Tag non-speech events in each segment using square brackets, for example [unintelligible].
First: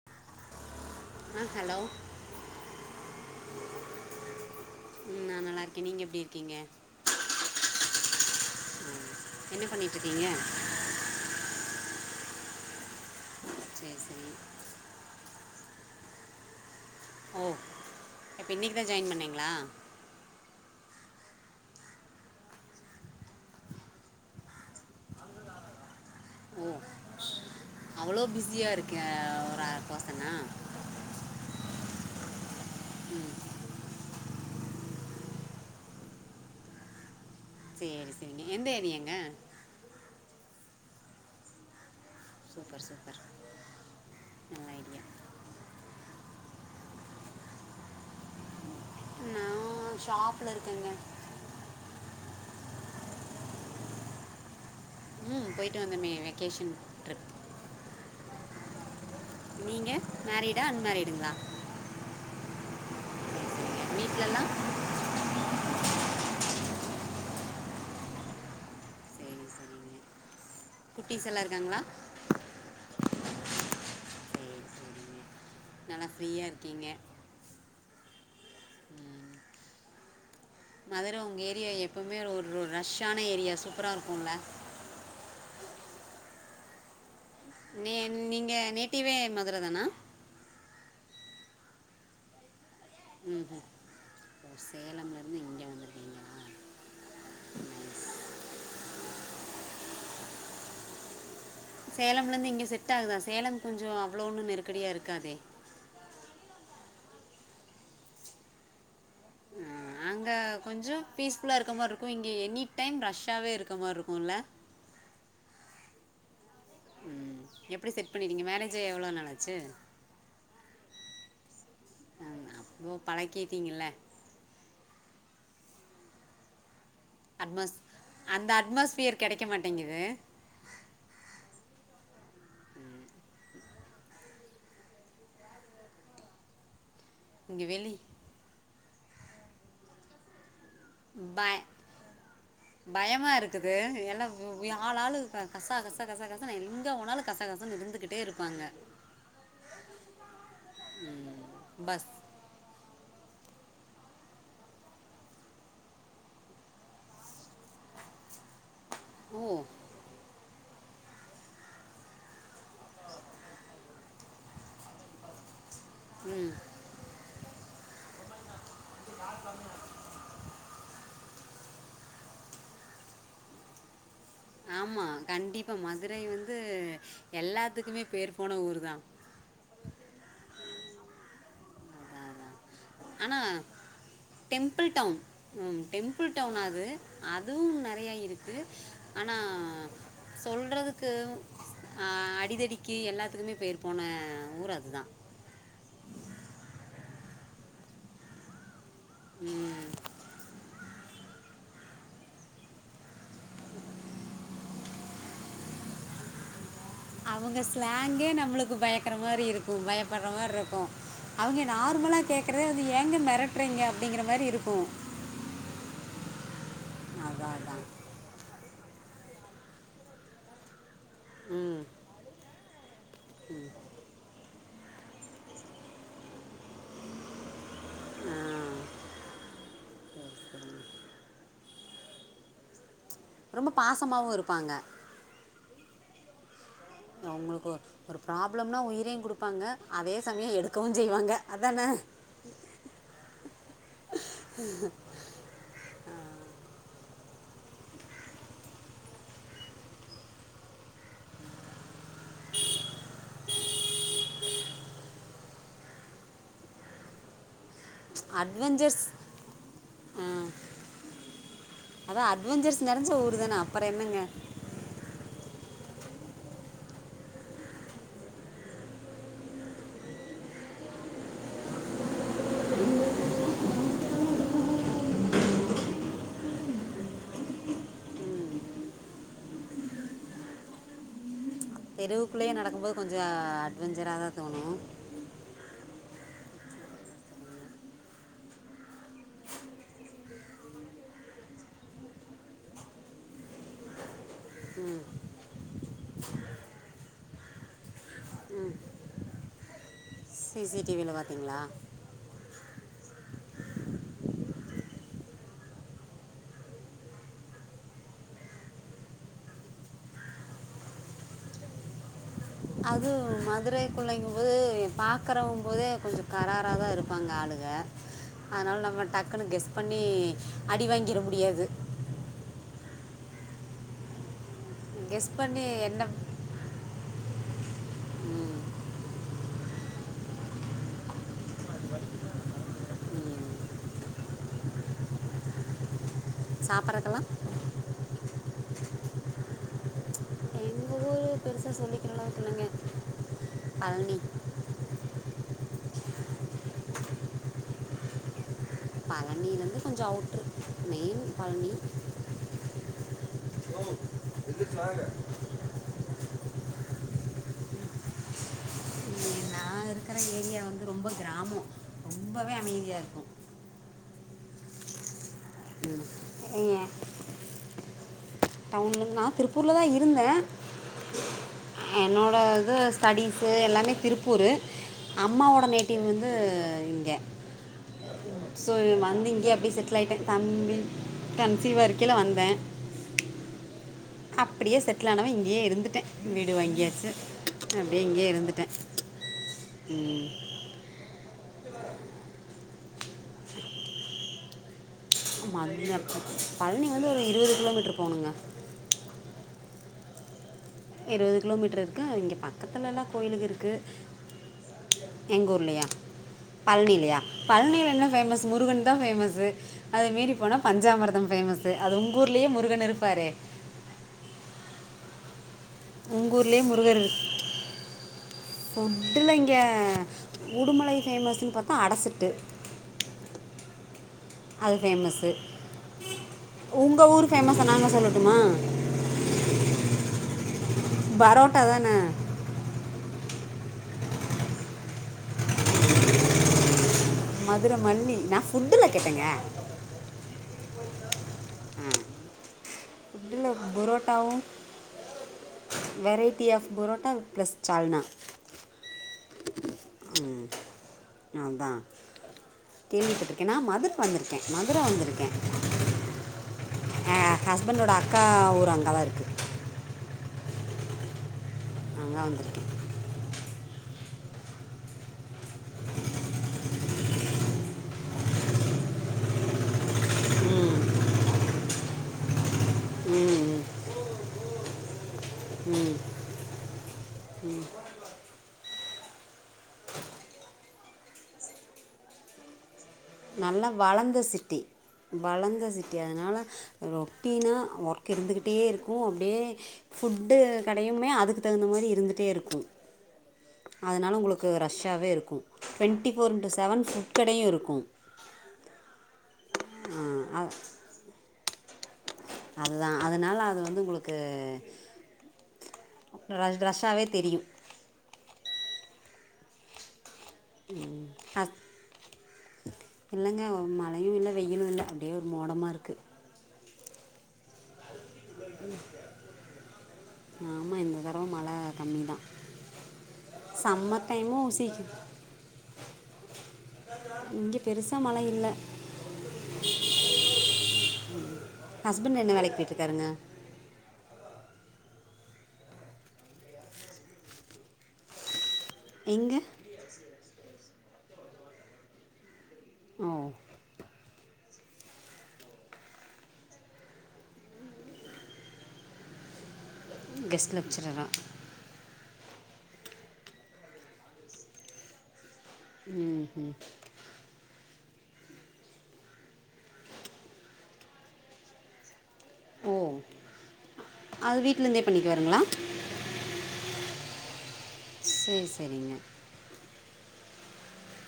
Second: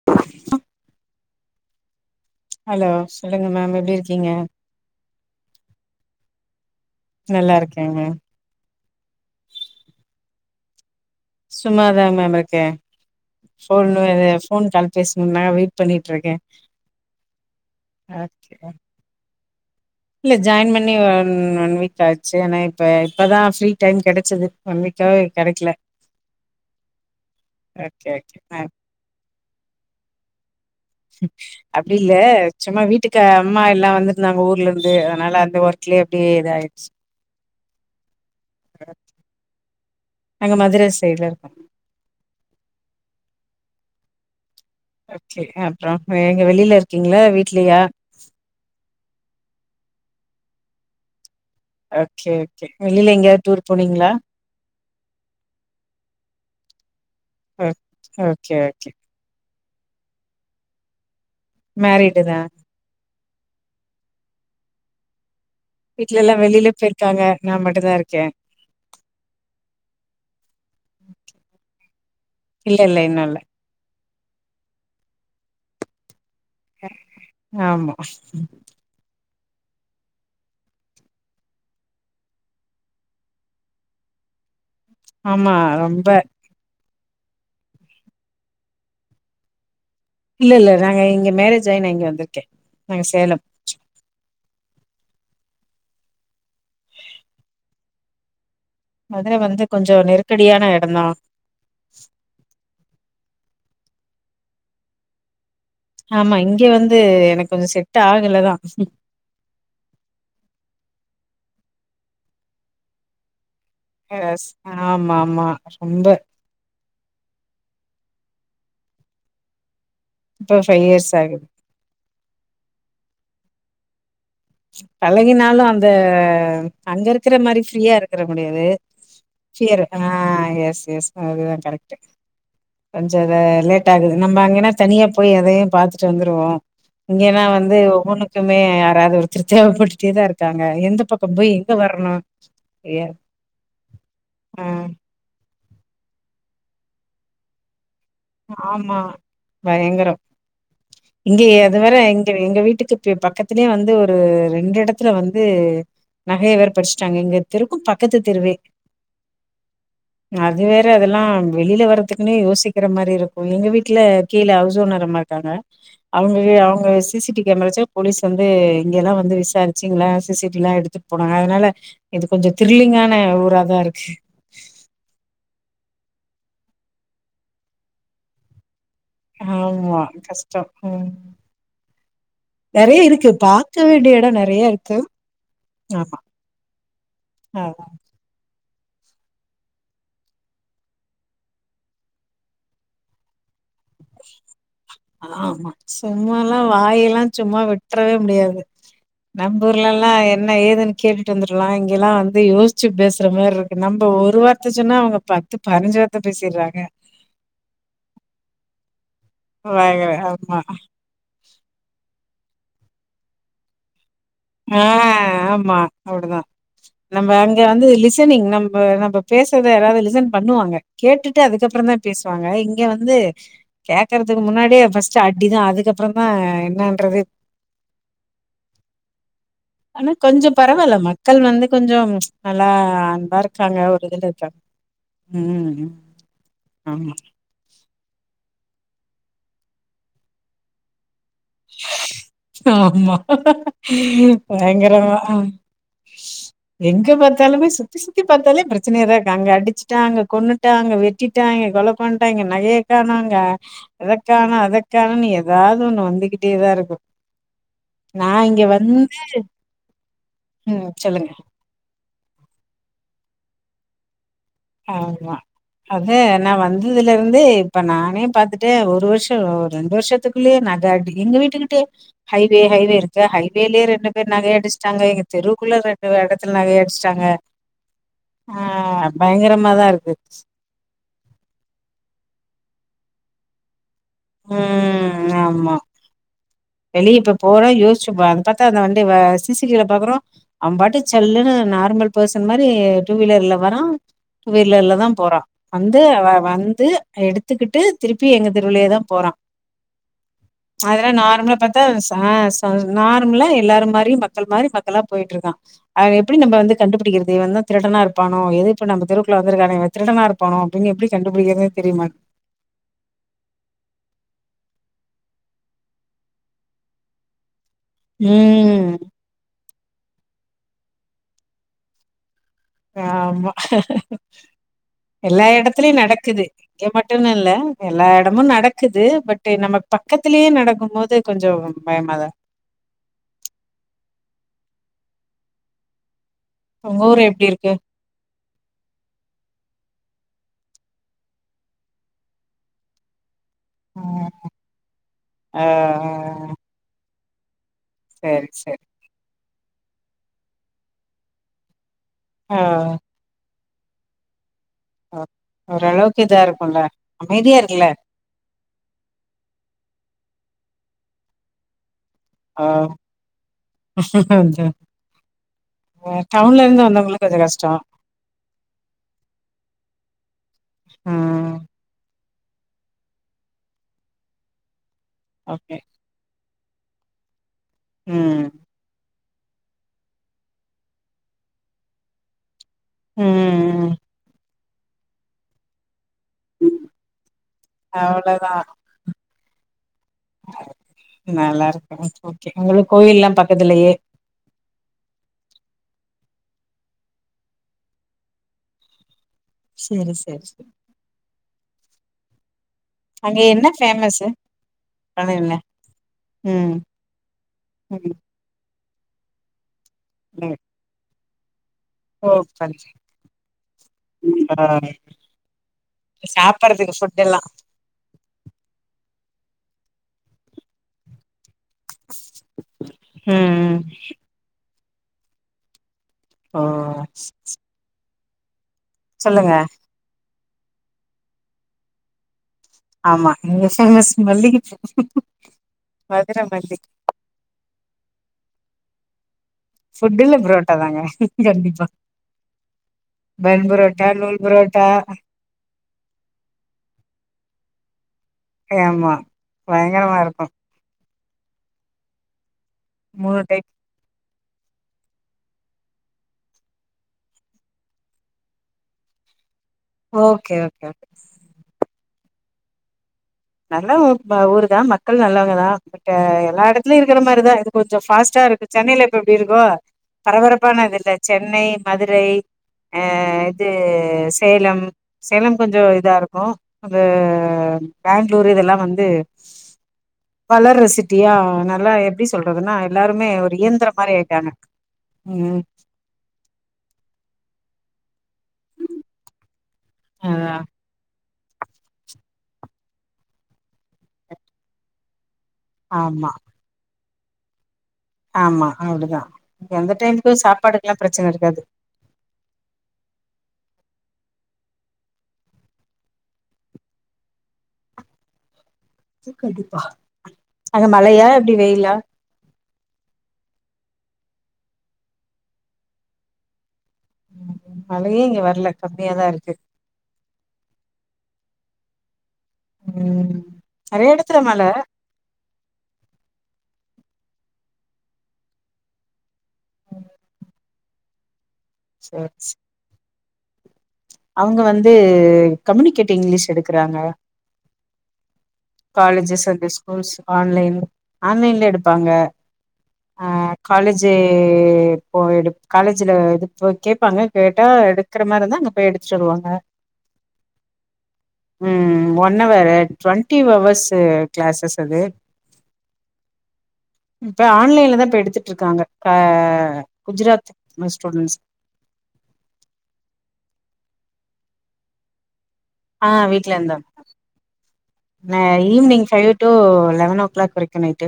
[inaudible] அ hello hello சொல்லுங்க ma'am எப்டி இருக்கீங்க ம் நா நல்லா இருக்கே நீங்க எப்டி இருக்கீங்க நல்லாருக்கேங்க ம் என்ன பண்ணிட்ருக்கீங்க சும்மாதா மேம் இருக்கே ஃபோன் சரி வேற சரி ஃபோன் கால் பேஸ்ணும்னா வெயிட் பண்ணிட்ருக்கே ஓ அப்ப இன்னைக்கு தா ஜாய்ன் பண்ணிங்ளா இல்ல ஜாயின் பண்ணி ஒன் ஒன் வீக் ஆச்சு ஆனா இப்ப இப்பதா ஃப்ரீ டைம் கெடச்சது ஒன் வீக்காவே கெடைக்ல ம் அவ்வளோ ஓகே பிஸியா மேம் இருக்கே ஒரு அ பெர்சனா அப்டி இல்ல சும்மா வீட்டுக்கா ம் அம்மா எல்லா வந்திருந்தாங்க ஊர்லருந்து அதனால அந்த ஒர்க்லே அப்டியே இதாய்ருச்சு சேரி சேரிங்க எந்த ஏரியாங்க நாங்க மதுரை சைட்ல இருக்கோ சூப்பர் சூப்பர் நல்ல ஐடியா ஓகே ஆ அப்றோ அ எங்க வெளில இருக்கீங்ளா வீட்லயா நா ஷாப்ல இருக்கேங்க ஓகே ஓகே வெளில எங்கயாது டூர் போனீங்ளா ம் போயிட்டு வந்தமே வெக்கேஷனுக்கு ஓ ஓகே ஓகே நீங்க மேரிடா அன்மேரிடுங்ளா மேரிடு தா வீட்லலா வீட்ல எல்லா வெளில போயிருக்காங்க நா மட்டுதா இருக்கே சேரி சேரிங்க குட்டிஸெல்லா இருக்காங்ளா இல்ல இல்ல இன்னு இல்ல சரி சரிங்க நல்லா ஃப்ரீயா இருக் ஆமா மதுர ஒங்க ஏரியா எப்பமே ஒர்ரொரு ரஷ்ஷான ஏரியா சூப்பரா இருக்குல ஆமா ரொம்ப நீ நீங்க நேட்டிவே மதுர தானா இல்ல இல்ல நாங்க இங்க மேரேஜ் ஆயி நா இங்க வந்திருக்கே நாங்க சேலம் சேலம்லருந்து இங்க வந்துருக்கீங்ளா மதுர வந்து கொஞ்ச நெருக்கடியான எடந்தா சேலம்லருந்து இங்க செட் ஆகுதா சேலம் கொஞ்ச அவ்ளோ ஒன்னு நெருக்கடியா இருக்காதே ஆமா இங்க வந்து எனக்கு கொஞ்ச செட் ஆகலதா அங்க கொஞ்ச பீஸ் ஃபுல்லா இருக்குற மாரி இருக்கு இங்க எனி டைம் ரஷ்ஷாவே இருக் எஸ் ஆமாம்மா ரொம்ப ம் எப்டி செட் பண்ணிர்றீங்க மேரேஜ் ஆயி எவ்ளோ நல்லாச்சு இப்ப ஃபைவ் இயர்ஸ் ஆகுது ஆமா ஓ பழக்கிட்டீங்கல்ல பழகினாலு அந்த அங்க இருக்கற மாரி அட்மாஸ் ப்ரீயா இருக்கற அந்த முடியாது அட்மாஸ்பியர் கிடைக்க பியர் அ மாட்டேங்குது எஸ் எஸ் அதுதான் கரெக்ட்டு கொஞ்சோ இத லேட்டாகுது நம்ம அங்கன்ன தனியா போய் அதயும் பாத்துட்டு வந்துருவோ இங்கன்னா இங்கே வந்து வெளி ஒவ்வொண்ணுக்குமே யாராவது ஒருத்தர் தேவைப்பட்டுடேதா இரு க்காங்க எந்த பக்கம் போய் பய எங்க வரணு ஏ பயமா இருக்குது எல்லா ஆ ஆள் ஆளு கசா கசா கச கசனு எங்க போனாலு கச கசனு இருந்துகிட்டே இரு ஆமா பயங்கரோ இங்க அதுவர பஸ் எங்க வீட்டுக்கு ப பக்கத்துலயே வந்து ஒரு ரெண்டு எடத்துல வந்து நகைய வேற பறிச்சுட்டாங்க எங்க தெருக்கு பக்கத்து தெருவே ஓ அது வேற அதெல்லா வெளில வர்றதுக்குனே யோசிக்க ற மாரி இருக்கு எங்க வீட்ல கீழ ஹவுஸ் ஓனர் அம்மா இருக்காங்க அவுங்க ம் அவுங்க சி சி டி கேமரா வெச்சா போலீஸ் வந்து இங்க எல்லா வந்து விசாரிச்சி இங்களா சி சி டி எல்லா எடுத்துப் போனாங்க அதனால இது கொஞ்சோ த்ரில்லிங்கான ஊராதா இருக்கு ஆமா கண்டிப்பா மதுரை வந்து எல்லாத்துக்குமே பேர் போன ஊருதா ஆமா கஷ்டோ ம் அ நெறைய இருக்கு ஆனா பாக்க வேண்டிய எடோ நெறைய டெம்பிள் இருக்கு டவுன் ம் ஆமா டெம்பிள் டவுனா அது அதுவும் அதா நெறையா இருக்கு ஆனா சொல்றதுக்கு ஆ அடிதடிக்கு எல்லாத்துக்குமே பேர் போன ஊர் அதுதா ஆமா சும்மா எல்லா வாயெல்லா சும்மா விட்டறவே முடியாது நம்பு ம் ஊர்லல்லா என்ன ஏதுன்னு கேட்டுட்டு வந்துர்லா இங்கல்லா வந்து யோசிச்சு பேசற மாரி இருக்கு நம்ம ஒரு வார்த்த சொன்னா அவுங்க ப த்து பதினஞ்சு வார்த்த பேசிர்றாங்க அவுங்க ஸ்லாங்கே நம்மளுக்கு பயக்கற மாரி இருக்கு பயங்கர பயப்படற மாரி ஆமா இருக்கு அவுங்க நார்மலா கேக்கறதே வந்து ஏங்க மிரட்டுறீங்க அப்டிங்கற மாரி இருக்கு ஆ ஆமா அப்டிதா நம்ம அதான் அங்க அதான் வந்து லிஸ் த்து நீங் நம்ப நம்ப பேசறத யாராவது லிஸன் பண்ணுவாங்க கேட்டுட்டு ம் அதுக்கப்பறந்தா பேசுவாங்க இங்க வந்து கேக்கறதுக்கு முன்னாடியே ஃபர்ஸ்ட் அடிதா அதுக்கப்பறந்தா என்னான்றது ஆ. ஆனா கொஞ்சம் பரவால மக்கள் வந்து கொஞ்சோ நல்லா நல்லா ரொம்ப இருக்காங்க ஒரு இதுல பாசமாகவும் இருக்காங்க இருப்பாங்க ம் ஆமா அவுங்களுக்கு ஒரு ப்ராப்ளம்னா உயிரையும் குடுப்பாங்க அதே சமயோ எடுக்கவுன் செய்வாங்க அதானே ஆமா பயங்கரமா அ எங்க பாத்தாலுமே சுத்தி சுத்தி பாத்தாலே பிரச்சனையாதா இருக்கு அங்க அடிச்சிட்டாங்க கொன்னு ட்டாங்க வெட்டிட்டாங்க கொல பண்ட்டாங்க நகையை கானாங்க அதக்கானோ அதக்கானோனு எதாவது ஒண்ணு வந்துகிட்டேதா இருக்கு நா இங்க வந்து அட்வென்ச்சர்ஸ் ம் சொல்லுங்க அதா அட்வஞ்சர்ஸ் நெறஞ்ச ஊருதான அப்றோ என்னங்க ஆமா அத நா வந்ததுல இருந்தே இப்ப நானே பாத்துட்ட ஒரு வருஷோ ரெண்டு வருஷத்து ள்ளே நகாடி எங்க வீட்டுக்கிட்டே ஹைவே ஹைவே இருக்கு ஹைவேலயே ரெண்டு பேர் நகைய அடிச்சுட்டாங்க எங்க தெருக்குள்ள ரெண்டு இடத்துல நகைய அடிச்சட்டாங்க [inaudible] அ பயங்கரமாதா இருக்கு தெருவுக்குள்ளேயே நடக்கும்போது கொஞ்சம் அட்வெஞ்சரா தான் தோணும் ம் ஆமா வெளியிப்ப போறோம் யோசிச்சுப் பார் அந்த வண்டி சிசிடிவீல பாக்குறோம் அவன் பாட்டு சல்லுனு நார்மல் பர்சன் மாதிரி டூ வீலர்ல வரான் டூவீரல்லதான் போறான் வந்து அவ வந்து எடுத்துக்கிட்டு திருப்பி எங்க தெருவுலயேதா போறான் அதெல்லா சிசிடிவியில் நார்மல பார்த்தீங்களா சா ச நார்மலா எல்லாரும் மாறியும் மக்கள் மாறி மக்களா போயிட்டு இருக்கான் அவன் எப்படி நம்ம வந்து கண்டுபிடிக்கிறது இவன் தான் திருடனா இருப்பானோ எது இப்ப நம்ம தெருக்குல வந்தக்கானே இவன் திருடான இருப்பானோ அப்படின் எப்படி கண்டுபிடிகறது தெரியமாட் அது மதுரைக்கு குள்ளைங்க போது பார்கறம் போதே கொஞ்சம் கரரா தான் இருப்பாங்க ஆளுக அதனால ம் நம்ம டக்குன்னு கெஸ் பண்ணி அடி வாங்கிற முடியாது ஆமா கெஸ் எல்லா பண்ணி என்ன இடத்துலயும் நடக்குது இங்க மட்டுன்னு இல்ல எல்லா இடமும் ம், நடக்குது பட் டு நம்ம பக்கத்திலயே நடக்கும் போது கொஞ்ச பயமாதா உங்க ஊர் சாப்பிட்றதுக்கெல்லாம் எப்படி இருக்கு எங்க ஊரு பெருசா சொல்லிக்கிற அளவுக்கு இல்லங்க பழனி ம் ஆ சேரி சேரி பழனியிலருந்து கொஞ்சம் அவுட்ரு மெயின் பழனி ம் ம்மோவ் எந்திரிச்சு வாங்க ஓ ஓரளவுக்கு இதா இருக்கும்ல அமைதியா இருக்குல்ல நா இருக்குற ஏரியா வந்து ரொம்ப கிராமம் ரொம்பவே அமைதியா இருக்கும் அ டவுன்ல இருந்து வந்தவங்களுக்கு கொஞ்ச கஷ்டம் டவுன்ல நா திருப்பூரல தான் இருந்தேன் ம் என்னோட இது ஸ்டடிஸ் எல்லாமே திருப்பூரு அம்மாவோட ஓகே. நேட்டிவ் வந்து இங்க ம் சோ வந்து இங்கேயே அப்பிடியே செட்டில் ஆயிட்டேன் தம்பி கன்ஸ்யூவா இருக்கைல வந்தேன் ம் அப்டியே செட்டில் ஆனவ இங்கயே இருந்துட்டேன் வீடு ம் வாங்கியாச்சு அப்படியே இங்கேயே அவ்ளோதான். இருந்துட்டேன் நல்லா இருக்கும் ஓகே உங்களுக்கு கோயில் எல்லாம் பக்கத்துலயே [unintelligible] பழனி வந்து ஒரு இருவது கிலோமீட்டரு போகணுங்க சேரி சேரி சேரி இருபது கிலோமீட்டர் இருக்கும் இங்க பக்கத்துலதான் அங்க என்ன ஃபேமஸ்ஸூ எங்க ஊர்லயா ம் பழனிலயா பழனிய என்ன ம் ஃபேமஸ் முருகன் தான் ஃபேமஸ்ஸூ அத மீறி ம். போனா பஞ்சாமரதம் ஃபேமஸ் அது உங்கள் ஓ ஊர்லேயே முருகன் இருப்பாறே ஆ உங்க ஊர்லேயே சாப்பறதுக்கு முருகர் ஃபுட் எல்லா ஃபுட்டுல இங்க உடுமலை ஃபேமஸ்ன்னு பாத்தோ அடசிட்டு ம் அது ஃபேமஸீ ஓ உங்க ஊர் ஃபேமஸ நாங்க சொல்லட்டுமா சொல்லுங்க பரோட்டா தானே ஆமா இங்க ஃபேமஸ் மல்லிகை மதுர மல்லி மதுர மல்லி நா ஃபுட்டுல கேட்டேங்க ஃபுட்டுல்ல புரோட்டா தாங்க கண்டிப்பா ஃபுட்டில் பண் பரோட்டா நூல் பரோட்டாவும் parotta variety of parotta plus சால்னா ஆமா பயங்கரமா இருக்கு நான்தா மூணு கேள்விப்பட்டிருக்கே நா டைப் மதுர வந்திருக்கே மதுர வந்திருக்கே எ ஹஸ்பண்டோட அக்கா ஊரு அங்க தா இருக்கு ஓகே ஓகே ஓகே நால்லா வந்துருக்கே நல்ல ஊரு தா மக்கள் நல்லவங்க தா பட் எல்லா எடத்துலயு இருக்கிற மாரிதான் இது கொஞ்ச ஃபாஸ்ட்டா இருக்கு சென்னையில இப்ப எப்டி இருக்கோ பரபரப்பான இது இல்ல சென்னை மதுரை அ ம் இது சேலம் சேலம் கொஞ்சொ இதா இருக்கு இது பேங்ளூர் இதெல்லா வந்து வளர்ற சிட்டியா நல்லா எப்டி சொல்றதுன்னா எல்லாருமே ஒரு நல்லா இயந்திரம் மாரி ஆயிட்டாங்க ம் எதுனாலு ரொட்டீனா ஒர்க் இருந்துக்கிட்டே இருக்கும் அப்டியே ஃபுட்டு அதா க டையுமே அதுக்கு தகுந்த மாறி இருந்துட்டே இருக்கும் அதனால உங்களுக்கு ரஷ்ஷாவே இருக்கும் ட்வெண்ட்டி ஆமா ஃபோர் இன்டு செவன் ஃபுட்கடயு இருக்கும் ஆமா அப்டிதா எந்த ஆ, டைம்க்கு அ- சாப்பாடுக்கிலா பிரச்சன இருக்காது அதுதா அதனால அது வந்து உங்களுக்கு ரஷ் ரஷ்ஷாவே தெரியும் கண்டிப்பா அங்க மழையா எப்டி ஹஸ் வெயிலா இல்லங்க ஒ மழையு இல்ல வெயிலு இல்ல அப்டியே ஒரு மோடமா இருக்கு மழையே இங்க வர்ல கம்மியாதா இருக்கு ஆமா இந்த தடவ மழ கம்மிதா ம் சம்மர் நெறைய எடத்துல டைமு மழ சீக்கி இங்க பெருசா மழ இல்ல ஹஸ்பண்ட் சேரி என்ன வேலைக்கு போயட்டுருக்காங்க அவுங்க வந்து கம்யூனிகேட் இங்கிலீஷ் எடுக்கறாங்க எங்கே காலேஜஸ் அண்ட் ஸ்கூல்ஸ் ஆன்லைன் ஆன்லைன்லே எடுப்பாங்க ஓ அ காலேஜ் போய் எடு காலேஜ்ல இதுப்ப கேப்பாங்க கேட்டா எடுக்கற மாரிந்தா அங்க போய் எடுத்துட்டு வருவாங்க கெஸ்ட் லெக்சரரா ம் one hour twenty hours classes அது ம் ம் இப்ப ஆன்லைன்ல தா இப்ப எடுத்துட்டு இருக்காங்க குஜராத் மாரி ஸ்டூடன்ஸ் ஓ அது வீட்லேருந்தே பண்ணிக்குவாருங்களா ஆ வீட்லருந்து ந சரி சரிங்க evening five to eleven o'clock வரைக்கு நைட்டு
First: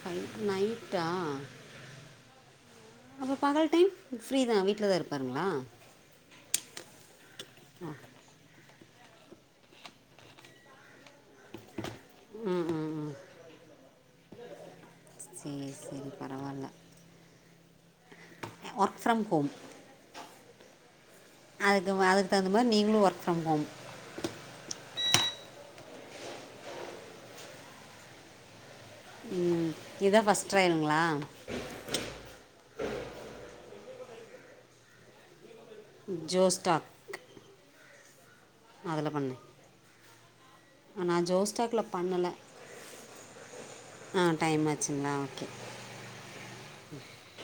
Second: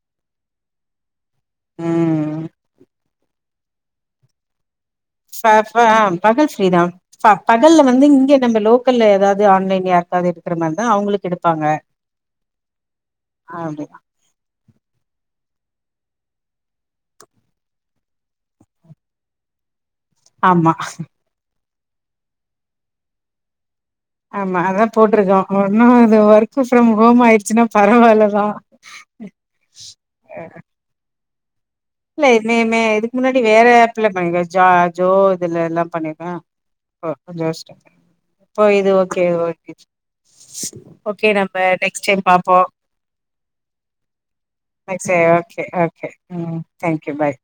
ஃபைவ் டூ நைட்டா ஆ அப்போ பகல் டைம் ஃப்ரீ தா வீட்ல தாருக்கு சர்ஃபாம் பகல் ஸ்ரீராம் பகல்ல வந்து இங்க நம்ப லோக் ல்ல எதாவது ஆன்லைன் யார்க்காவது எடுக்க மாதிரி தா அவங்களுக்கு எடுக் ம் ம் ம் அப்டி சேரி சேரி பரவால்ல ஒர்க் ஃப்ரம் ஹோம் ஆமா அதுக்கு த தகுந்தா மாரி நீங்களு ஒர்க் ஃப்ரம் ஹோம் ஆமா அதா போட்ருக்கோ ஒன்னு இது ஒர்க் ஃப்ரம் ஹோம் ஆயிடுச்சுன்னா பரவால்லதா ம் இதா ஃபர்ஸ்ட் ட்ரையல்ங்களா இல்ல நேமே இதுக்கு முன்னாடி வேற அப்ல பண்ண ஜாப் ஜோ இதுலெல்ல பண்ணிருக்கே ஜோஸ்டாக் இப்ப கொஞ்சமே ஸ்டப் போ இது அதில் ஓகே பண்ணேன் ஓகேட்சி ஓகே நான் நம்ம ஜோஸ்டாக்கில் நெக்ஸ்ட் டைம் பண்ணலை பாப்போ ஆ டைம் அ ஆச்சுங்களா செரி ஓகே ஓகே ம் தேங்க் யூ பாய்